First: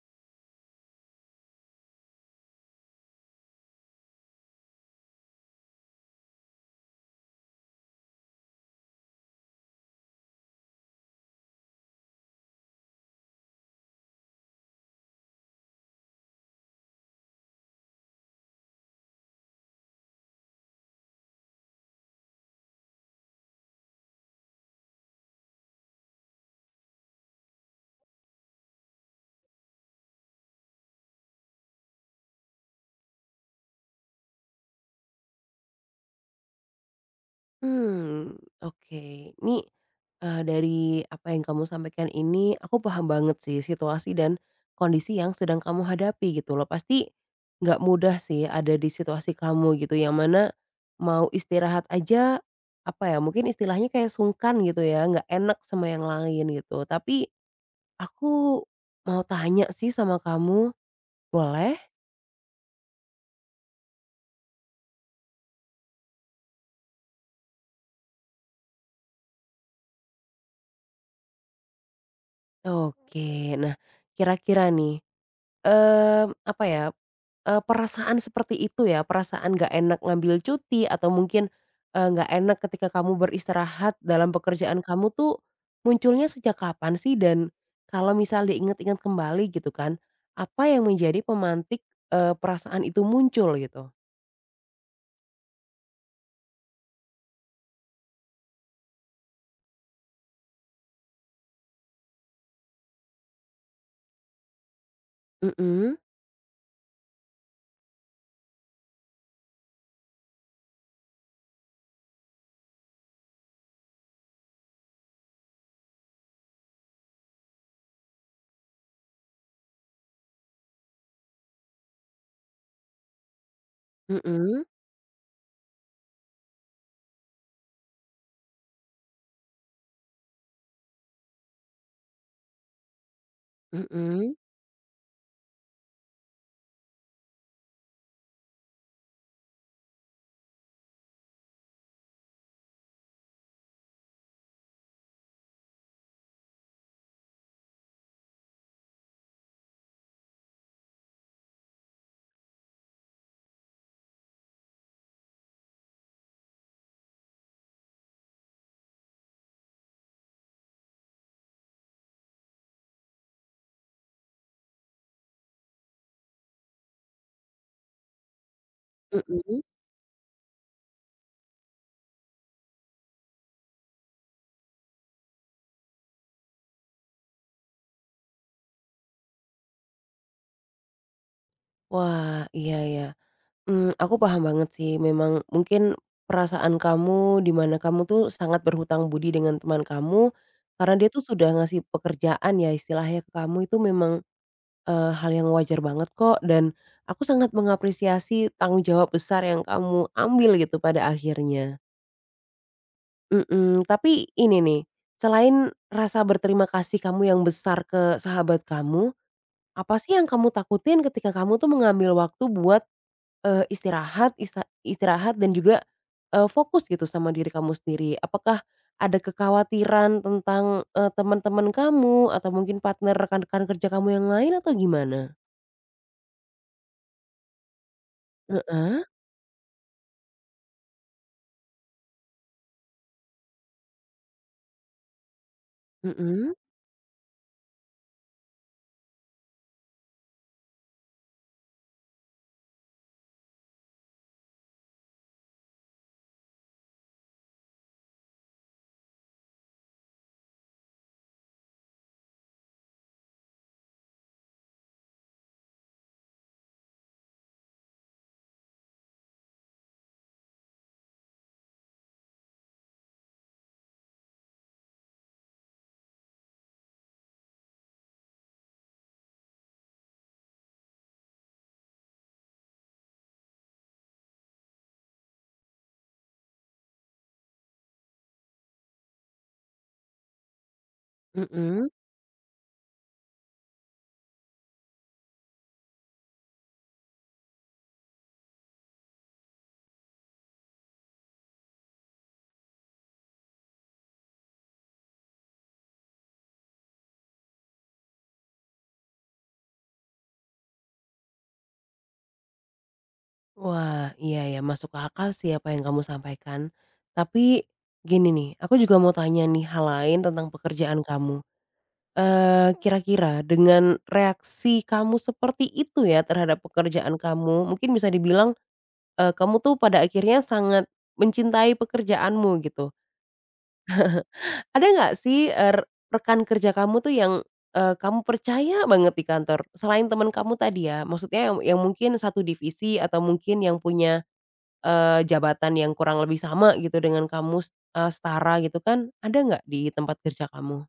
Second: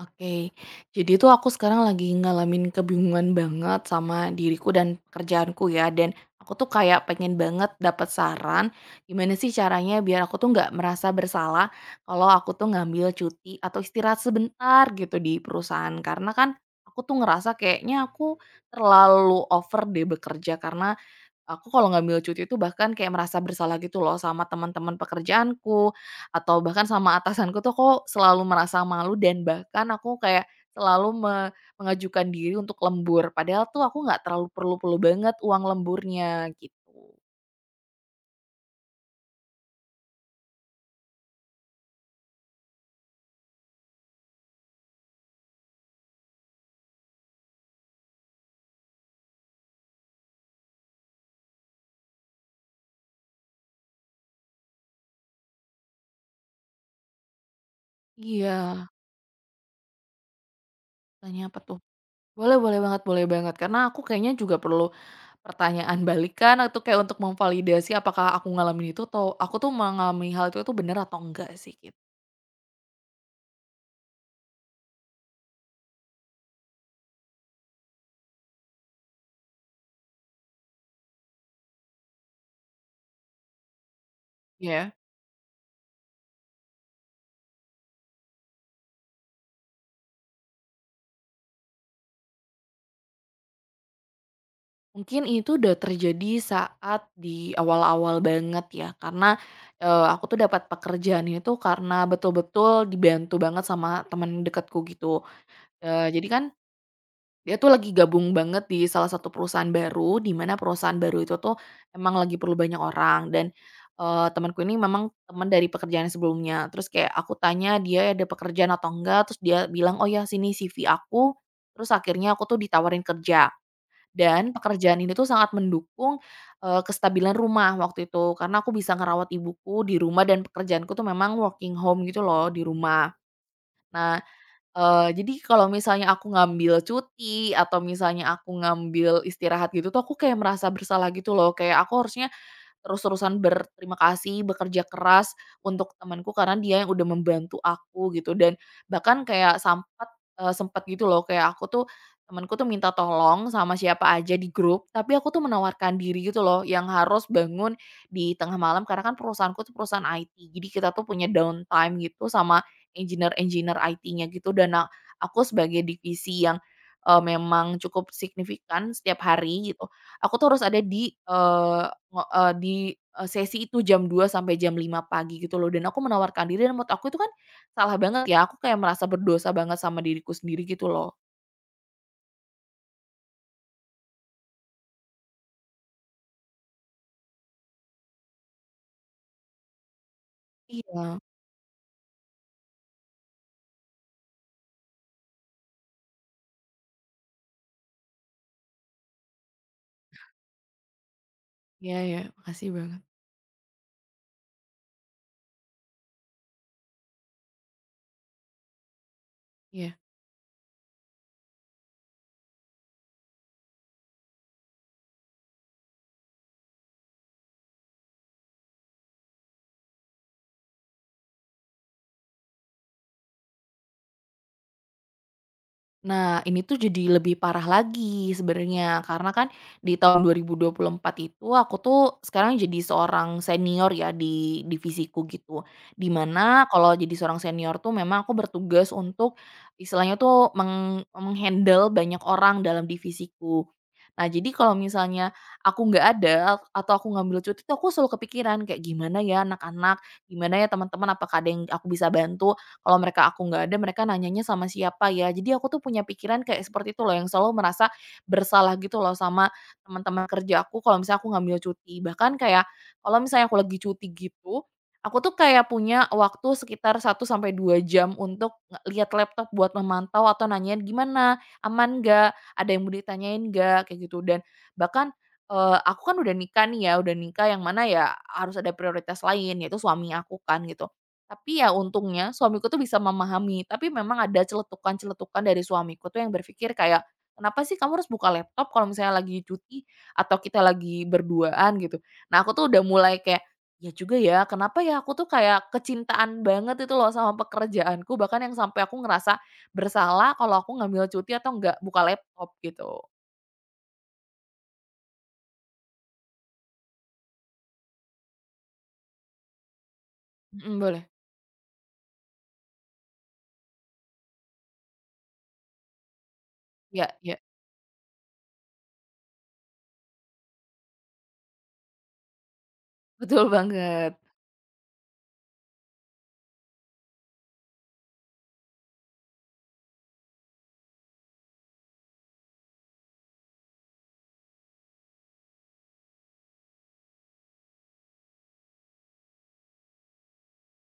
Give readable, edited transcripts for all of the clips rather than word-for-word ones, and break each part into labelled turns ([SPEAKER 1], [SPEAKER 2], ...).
[SPEAKER 1] Oke, jadi tuh aku sekarang lagi ngalamin kebingungan banget sama diriku dan pekerjaanku ya, dan aku tuh kayak pengen banget dapat saran gimana sih caranya biar aku tuh nggak merasa bersalah kalau aku tuh ngambil cuti atau istirahat sebentar gitu di perusahaan. Karena kan aku tuh ngerasa kayaknya aku terlalu over deh bekerja karena aku kalau ngambil cuti itu bahkan kayak merasa bersalah gitu loh sama teman-teman pekerjaanku, atau bahkan sama atasanku tuh aku selalu merasa malu dan bahkan aku kayak selalu mengajukan diri untuk lembur, padahal tuh aku nggak terlalu perlu-perlu banget uang lemburnya, gitu.
[SPEAKER 2] Hmm, oke. Ini, dari apa yang kamu sampaikan ini, aku paham banget sih situasi dan kondisi yang sedang kamu hadapi gitu loh. Pasti nggak mudah sih ada di situasi kamu gitu, yang mana mau istirahat aja, apa ya, mungkin istilahnya kayak sungkan gitu ya, nggak enak sama yang lain gitu. Tapi aku
[SPEAKER 1] Iya,
[SPEAKER 2] mau tanya sih sama kamu,
[SPEAKER 1] tanya apa
[SPEAKER 2] boleh?
[SPEAKER 1] tuh? Boleh, boleh banget, boleh banget, karena aku kayaknya juga perlu pertanyaan balikan atau kayak untuk memvalidasi apakah aku ngalamin itu atau aku tuh mengalami hal itu tuh bener atau enggak sih, gitu.
[SPEAKER 2] Oke. Nah, kira-kira nih, Mmm, apa ya, perasaan seperti itu ya, perasaan nggak enak ngambil cuti atau mungkin, nggak enak ketika kamu beristirahat dalam pekerjaan
[SPEAKER 1] Iya.
[SPEAKER 2] kamu tuh, munculnya sejak kapan sih? Dan kalau misal diingat-ingat kembali gitu kan, apa yang menjadi pemantik, perasaan itu muncul gitu?
[SPEAKER 1] Mungkin itu udah terjadi saat di awal-awal banget ya, karena, aku tuh dapat pekerjaan itu karena betul-betul dibantu banget sama teman dekatku gitu.
[SPEAKER 2] Mhm,
[SPEAKER 1] Jadi kan dia tuh lagi gabung banget di salah satu perusahaan baru, di mana perusahaan baru itu tuh emang lagi perlu banyak orang dan, temanku ini memang teman dari pekerjaan sebelumnya. Terus kayak aku tanya dia ada pekerjaan atau enggak, terus dia bilang, "Oh ya sini CV aku," terus akhirnya aku tuh ditawarin kerja. Dan
[SPEAKER 2] mhm,
[SPEAKER 1] pekerjaan ini tuh sangat mendukung, kestabilan rumah waktu itu, karena aku bisa ngerawat ibuku di rumah dan pekerjaanku tuh memang working home gitu loh, di rumah.
[SPEAKER 2] mhm,
[SPEAKER 1] Nah,
[SPEAKER 2] mhm.
[SPEAKER 1] jadi kalau misalnya aku ngambil cuti atau misalnya aku ngambil istirahat gitu tuh, aku kayak merasa bersalah gitu loh, kayak aku harusnya terus-terusan berterima kasih, bekerja keras untuk temanku karena dia yang udah membantu aku gitu dan bahkan kayak sempet gitu loh kayak aku tuh temanku tuh minta tolong sama siapa aja di grup, tapi aku tuh menawarkan diri gitu loh yang harus bangun di tengah malam karena kan perusahaanku tuh perusahaan IT. Jadi kita tuh punya downtime gitu sama engineer-engineer IT-nya gitu dan aku sebagai divisi yang, memang cukup signifikan setiap
[SPEAKER 2] Mhm.
[SPEAKER 1] hari gitu, aku tuh harus ada di, eee, di, sesi itu jam 2 sampai jam 5 pagi gitu loh dan aku menawarkan diri dan menurut aku itu kan salah banget ya, aku kayak merasa berdosa banget sama diriku sendiri gitu loh.
[SPEAKER 2] Wah, iya, iya. Mmm, aku paham banget sih memang mungkin perasaan kamu, di mana kamu tuh sangat berhutang budi dengan teman kamu, karena dia
[SPEAKER 1] Iya.
[SPEAKER 2] tuh sudah ngasih pekerjaan ya istilahnya ke kamu itu memang, hal yang wajar banget kok, dan aku sangat mengapresiasi tanggung jawab besar yang kamu ambil gitu pada akhirnya.
[SPEAKER 1] Iya iya, makasih banget.
[SPEAKER 2] Mhm, tapi ini nih, selain rasa berterima kasih kamu yang besar ke sahabat kamu, apa
[SPEAKER 1] Iya.
[SPEAKER 2] sih yang kamu takutin ketika kamu tuh mengambil waktu buat istirahat istirahat dan juga, fokus gitu sama diri kamu sendiri. Apakah ada kekhawatiran tentang, teman-teman kamu atau mungkin partner rekan-rekan kerja kamu yang lain atau gimana?
[SPEAKER 1] Nah, ini tuh jadi lebih parah lagi
[SPEAKER 2] Heeh,
[SPEAKER 1] sebenarnya, karena kan di tahun 2024 itu aku tuh sekarang jadi seorang senior ya di divisiku gitu.
[SPEAKER 2] mhm,
[SPEAKER 1] Dimana kalau jadi seorang senior tuh memang aku bertugas untuk istilahnya tuh meng meng banyak orang dalam divisiku. Nah, jadi kalau misalnya aku nggak ada atau aku ngambil cuti tuh aku selalu kepikiran kayak gimana ya anak-anak, gimana ya teman-teman, apakah ada yang aku bisa bantu kalau mereka aku nggak ada, mereka nanyanya sama siapa ya? Jadi aku tuh punya pikiran kayak seperti itu loh, yang selalu merasa bersalah gitu loh sama teman-teman kerja aku kalau misalnya aku ngambil cuti. Bahkan kayak kalau misalnya aku lagi cuti gitu, aku tuh kayak punya waktu sekitar 1 sampai 2 jam untuk lihat laptop buat memantau atau nanyain gimana, aman nggak, ada yang mau ditanyain nggak, kayak gitu. Dan bahkan, aku kan udah nikah nih ya, udah nikah yang mana ya harus ada prioritas lain, yaitu suami aku kan gitu. Tapi ya
[SPEAKER 2] mhm.
[SPEAKER 1] untungnya suamiku tuh bisa memahami, tapi memang ada celetukan-celetukan dari suamiku tuh yang berpikir kayak, "Kenapa sih kamu harus buka laptop kalau misalnya lagi cuti atau kita lagi berduaan?" Gitu. Nah, aku tuh udah mulai kayak, "Ya juga ya, kenapa ya aku tuh kayak kecintaan banget itu loh sama pekerjaanku, bahkan yang sampai aku ngerasa bersalah kalau aku ngambil cuti atau nggak buka laptop," gitu.
[SPEAKER 2] Wah, iya ya, masuk ke akal sih apa yang kamu sampaikan. Tapi gini nih, aku juga mau tanya nih hal lain tentang
[SPEAKER 1] Mhm,
[SPEAKER 2] pekerjaan
[SPEAKER 1] boleh.
[SPEAKER 2] kamu. Kira-kira dengan reaksi kamu seperti itu ya terhadap
[SPEAKER 1] Ya
[SPEAKER 2] pekerjaan
[SPEAKER 1] ya,
[SPEAKER 2] kamu, mungkin bisa dibilang kamu tuh pada akhirnya sangat mencintai pekerjaanmu gitu.
[SPEAKER 1] betul banget.
[SPEAKER 2] Ada nggak sih, rekan kerja kamu tuh yang, kamu percaya banget di kantor? Selain teman kamu tadi ya, maksudnya yang mungkin satu divisi atau mungkin yang punya, jabatan yang kurang lebih sama gitu dengan kamu, setara gitu kan, ada nggak di tempat kerja kamu?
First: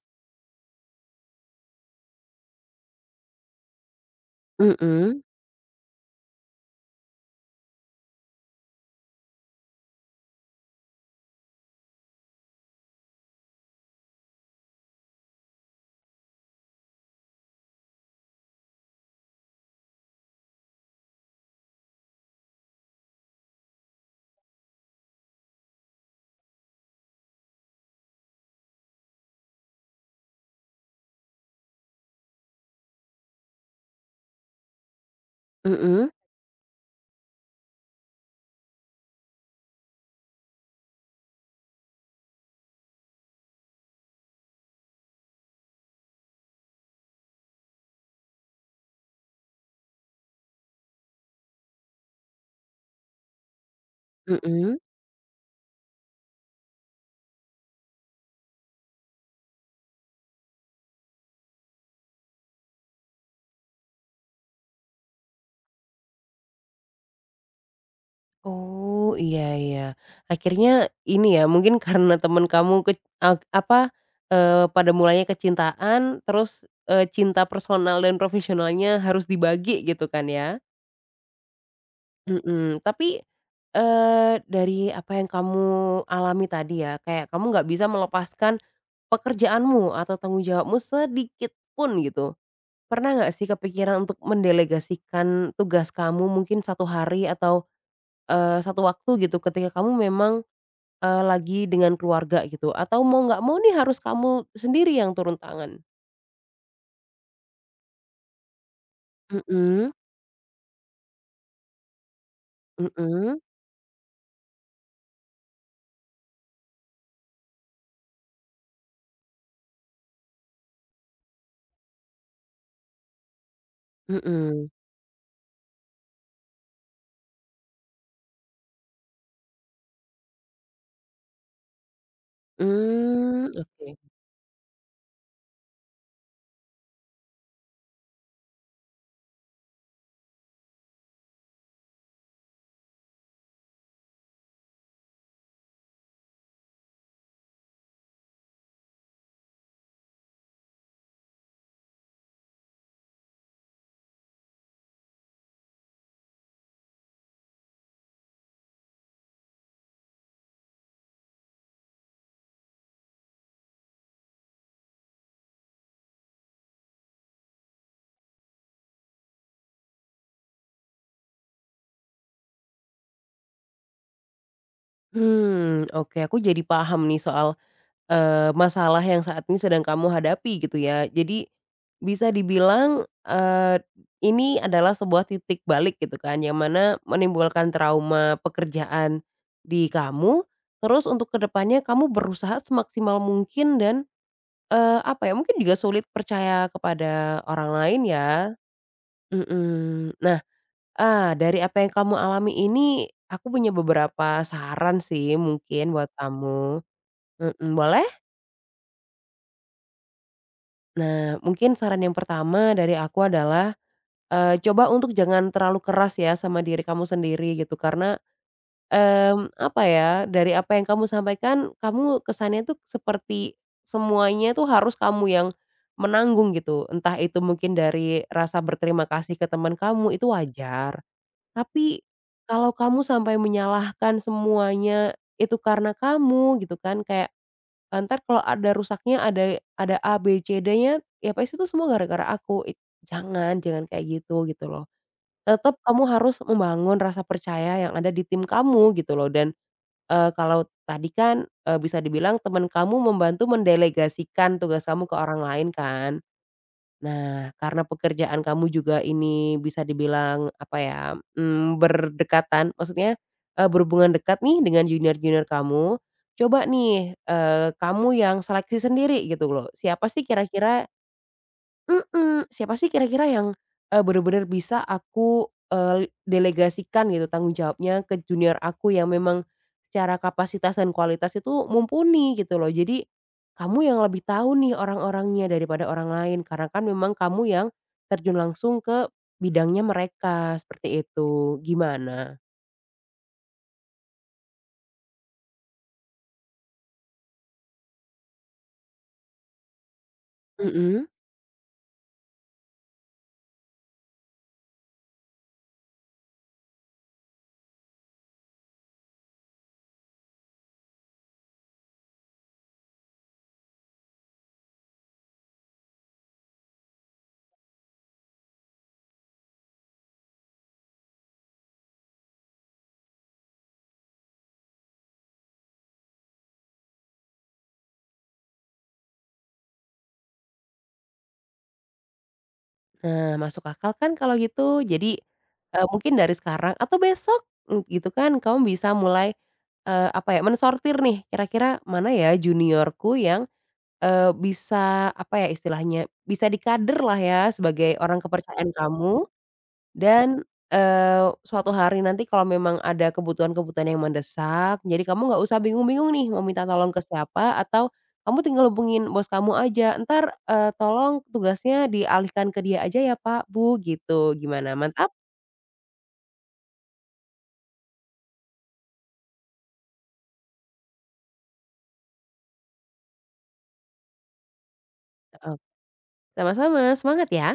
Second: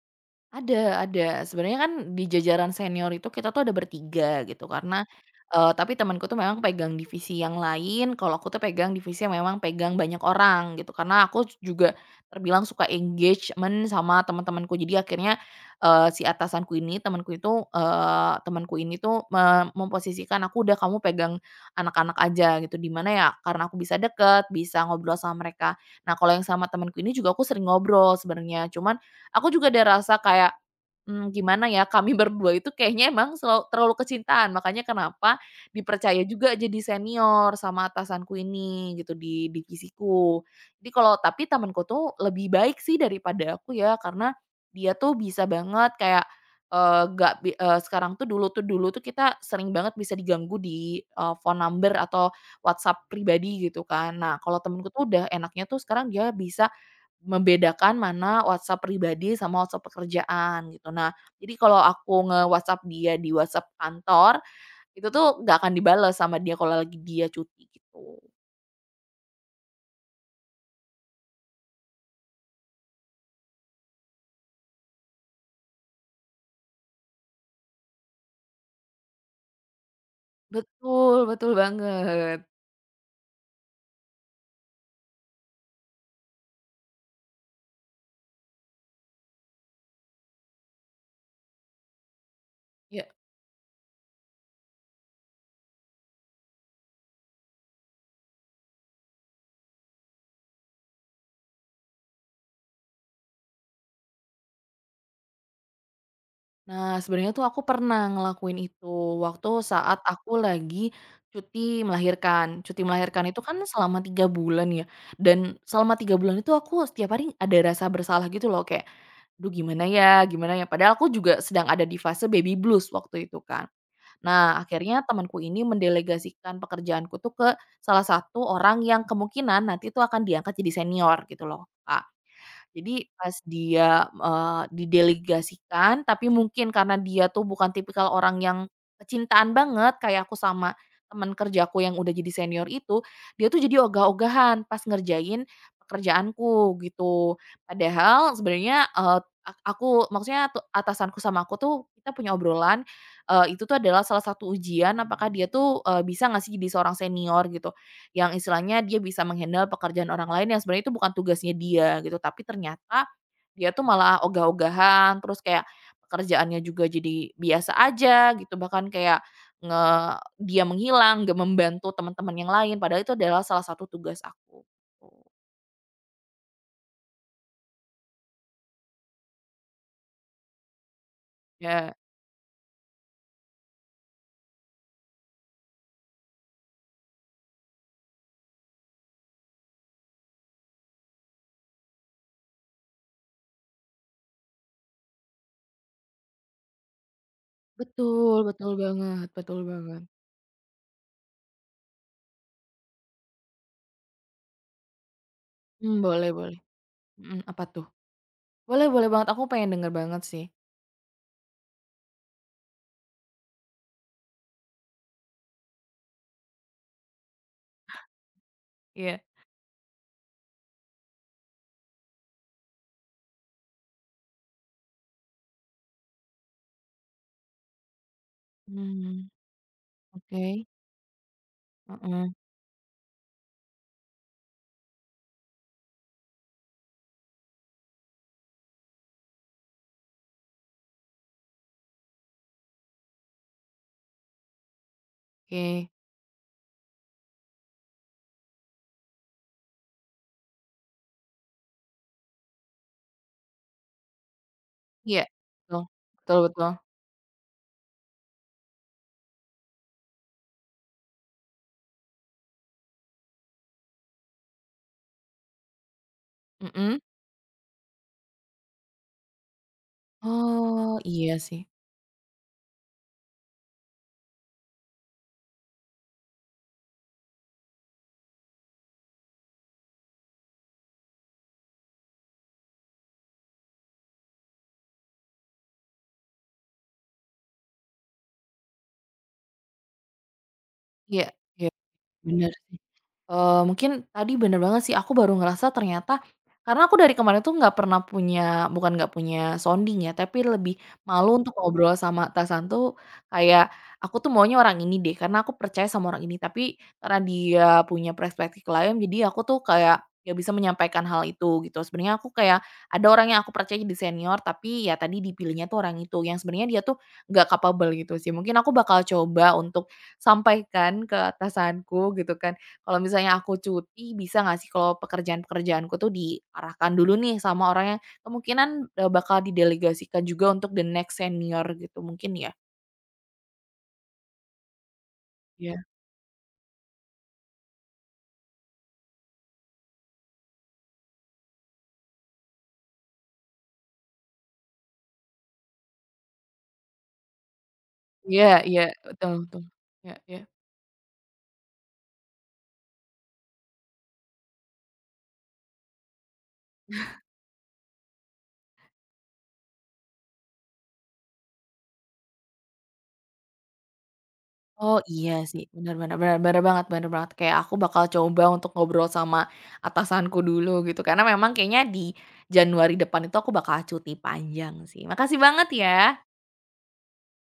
[SPEAKER 1] Ada ada. Sebenarnya kan di jajaran senior itu kita tuh ada bertiga gitu karena,
[SPEAKER 2] Mhm,
[SPEAKER 1] tapi temanku tuh memang pegang divisi yang lain, kalau aku tuh pegang divisi yang memang pegang banyak orang gitu. Karena aku juga terbilang suka engagement sama teman-temanku. Jadi akhirnya, si atasanku ini, temanku itu, temanku ini tuh memposisikan aku, "Udah kamu pegang anak-anak aja," gitu. Di mana ya karena aku bisa deket, bisa ngobrol sama mereka. Nah, kalau yang sama temanku ini juga aku sering ngobrol sebenarnya, cuman aku juga ada rasa kayak, gimana ya, kami berdua itu kayaknya emang selalu terlalu kecintaan, makanya kenapa
[SPEAKER 2] mhm,
[SPEAKER 1] dipercaya juga jadi senior sama atasanku ini gitu di divisiku. Jadi kalau tapi temanku tuh lebih baik sih daripada aku ya, karena dia tuh bisa banget kayak, eee, nggak bi eee, sekarang tuh dulu tuh kita sering banget bisa diganggu di, phone number atau WhatsApp pribadi gitu kan. Nah, kalau
[SPEAKER 2] mhm.
[SPEAKER 1] temenku tuh udah enaknya tuh sekarang dia bisa membedakan mana WhatsApp pribadi sama WhatsApp pekerjaan gitu. Nah, jadi kalau aku nge-WhatsApp dia di WhatsApp kantor, itu tuh nggak akan dibales sama dia kalau lagi dia cuti gitu.
[SPEAKER 2] Oh, iya, iya. Akhirnya ini ya, mungkin karena teman kamu ke ak apa, eee, pada mulanya kecintaan, terus, cinta personal dan profesionalnya harus dibagi gitu kan ya?
[SPEAKER 1] Betul, betul banget.
[SPEAKER 2] Mhm, tapi, dari apa yang kamu alami tadi ya, kayak kamu nggak bisa melepaskan pekerjaanmu atau tanggung jawabmu sedikit pun gitu.
[SPEAKER 1] Ya.
[SPEAKER 2] Pernah nggak sih kepikiran untuk mendelegasikan tugas kamu mungkin satu hari atau, 1 waktu gitu ketika kamu memang lagi dengan keluarga gitu atau mau nggak mau nih harus kamu sendiri yang turun tangan?
[SPEAKER 1] Nah, sebenarnya tuh aku pernah ngelakuin itu waktu
[SPEAKER 2] Mhm,
[SPEAKER 1] saat aku lagi cuti melahirkan. Cuti melahirkan
[SPEAKER 2] mhm,
[SPEAKER 1] itu kan selama 3 bulan ya, dan selama 3 bulan itu aku setiap hari ada rasa bersalah gitu loh kayak duh gimana ya, padahal aku juga sedang ada di fase baby blues waktu itu kan. Nah
[SPEAKER 2] mhm.
[SPEAKER 1] akhirnya temanku ini mendelegasikan pekerjaanku tuh ke salah satu orang yang kemungkinan nanti tuh akan diangkat jadi senior gitu loh, Kak. Jadi pas
[SPEAKER 2] Mmm, oke.
[SPEAKER 1] dia, didelegasikan, tapi mungkin karena dia tuh bukan tipikal orang yang kecintaan banget kayak aku sama teman kerjaku yang udah jadi senior itu, dia tuh jadi ogah-ogahan pas ngerjain pekerjaanku gitu. Padahal sebenarnya, eee, ak aku maksudnya tu atasanku sama aku tuh kita punya obrolan, itu tuh adalah salah satu ujian apakah dia tuh, bisa nggak sih jadi seorang senior gitu. Yang istilahnya dia bisa menghandle pekerjaan orang lain yang sebenarnya itu bukan tugasnya dia gitu, tapi ternyata dia tuh malah ogah-ogahan, terus kayak pekerjaannya juga jadi biasa aja gitu, bahkan kayak nge dia menghilang, gak membantu teman-teman yang lain, padahal itu adalah salah satu tugas aku, gitu.
[SPEAKER 2] Mmm, oke, aku jadi paham nih soal, masalah yang saat ini sedang kamu hadapi gitu ya. Jadi
[SPEAKER 1] Ya
[SPEAKER 2] bisa dibilang, eee, ini adalah sebuah titik balik gitu kan yang mana menimbulkan trauma pekerjaan di kamu, terus untuk ke depannya kamu berusaha semaksimal mungkin dan apa ya, mungkin juga sulit percaya kepada orang lain
[SPEAKER 1] betul,
[SPEAKER 2] ya,
[SPEAKER 1] betul banget, betul banget.
[SPEAKER 2] mhm. Nah, ah, dari apa yang kamu alami ini, aku punya beberapa saran sih mungkin
[SPEAKER 1] Mmm,
[SPEAKER 2] buat
[SPEAKER 1] boleh boleh.
[SPEAKER 2] kamu,
[SPEAKER 1] Mhm, apa
[SPEAKER 2] mhm,
[SPEAKER 1] tuh?
[SPEAKER 2] boleh?
[SPEAKER 1] Boleh, boleh banget, aku pengen denger banget sih.
[SPEAKER 2] Nah, mungkin saran yang pertama dari aku adalah, coba untuk jangan terlalu keras ya sama diri kamu sendiri gitu, karena
[SPEAKER 1] Iya.
[SPEAKER 2] Mmm, apa ya, dari apa yang kamu sampaikan, kamu kesannya tuh seperti semuanya tuh harus kamu yang menanggung gitu. Entah itu mungkin dari rasa berterima
[SPEAKER 1] Mmm,
[SPEAKER 2] kasih ke teman kamu, itu
[SPEAKER 1] oke.
[SPEAKER 2] wajar. Tapi
[SPEAKER 1] Heeh,
[SPEAKER 2] kalau kamu sampai menyalahkan semuanya itu karena kamu gitu kan, kayak, "Entar kalau ada rusaknya ada A, B, C, D-nya, ya pasti itu semua gara-gara aku." Jangan jangan kayak gitu, gitu loh. Tetap
[SPEAKER 1] oke.
[SPEAKER 2] kamu harus membangun rasa percaya yang ada di tim kamu gitu loh dan kalau tadi kan, bisa dibilang teman kamu membantu mendelegasikan tugas kamu ke
[SPEAKER 1] Iya,
[SPEAKER 2] orang lain
[SPEAKER 1] betul.
[SPEAKER 2] kan.
[SPEAKER 1] Betul betul.
[SPEAKER 2] Nah, karena pekerjaan kamu juga ini bisa dibilang apa ya, mmm, berdekatan, maksudnya, berhubungan dekat nih dengan junior-junior kamu, coba
[SPEAKER 1] Mhm.
[SPEAKER 2] nih, kamu yang seleksi sendiri gitu loh, siapa sih kira-kira
[SPEAKER 1] Oh, iya sih.
[SPEAKER 2] Mhm, siapa sih kira-kira yang, bener-bener bisa aku, delegasikan gitu tanggung jawabnya ke junior aku yang memang secara kapasitas dan kualitas itu mumpuni gitu loh. Jadi, kamu yang lebih tahu nih orang-orangnya daripada orang lain karena kan memang kamu yang terjun langsung ke bidangnya mereka, seperti
[SPEAKER 1] Iya
[SPEAKER 2] itu.
[SPEAKER 1] iya,
[SPEAKER 2] Gimana?
[SPEAKER 1] bener. Mungkin tadi bener banget sih, aku baru ngerasa ternyata karena aku dari kemarin tuh nggak pernah punya bukan nggak punya sounding ya, tapi lebih
[SPEAKER 2] Mhm.
[SPEAKER 1] malu untuk ngobrol sama atasan tuh kayak, aku tuh maunya orang ini deh, karena aku percaya sama orang ini. Tapi karena dia punya perspektif lain, jadi aku tuh kayak nggak bisa menyampaikan hal itu gitu. Sebenarnya aku kayak ada orang yang aku percaya jadi senior, tapi ya tadi dipilihnya tuh orang itu, yang sebenarnya dia tuh nggak capable gitu sih. Mungkin aku bakal coba untuk sampaikan ke atasanku gitu kan. Kalau misalnya aku cuti, bisa nggak sih kalau pekerjaan-pekerjaanku tuh diarahkan dulu nih sama orang yang kemungkinan, bakal didelegasikan juga untuk the next senior gitu mungkin ya?
[SPEAKER 2] Nah, masuk akal kan kalau gitu. Jadi,
[SPEAKER 1] Iya.
[SPEAKER 2] mungkin dari sekarang atau besok, mmm, gitu kan, kamu bisa mulai, apa ya, mensortir nih, kira-kira mana ya juniorku yang, bisa, apa ya istilahnya, bisa dikader lah ya sebagai orang
[SPEAKER 1] Iya
[SPEAKER 2] kepercayaan
[SPEAKER 1] iya,
[SPEAKER 2] kamu.
[SPEAKER 1] betul betul. Iya iya.
[SPEAKER 2] Dan, suatu hari nanti kalau memang ada kebutuhan-kebutuhan yang mendesak, jadi kamu nggak usah bingung-bingung nih mau minta tolong ke siapa atau kamu tinggal hubungin bos kamu aja, Ntar tolong tugasnya dialihkan ke dia aja ya Pak, Bu," gitu. Gimana,
[SPEAKER 1] Oh
[SPEAKER 2] mantap?
[SPEAKER 1] iya sih, benar-benar, benar-benar banget, benar banget. Kayak aku bakal coba untuk ngobrol sama atasanku dulu gitu, karena memang kayaknya di Januari depan itu aku bakal cuti panjang sih. Makasih
[SPEAKER 2] Heeh.
[SPEAKER 1] banget ya.
[SPEAKER 2] Sama-sama, semangat ya.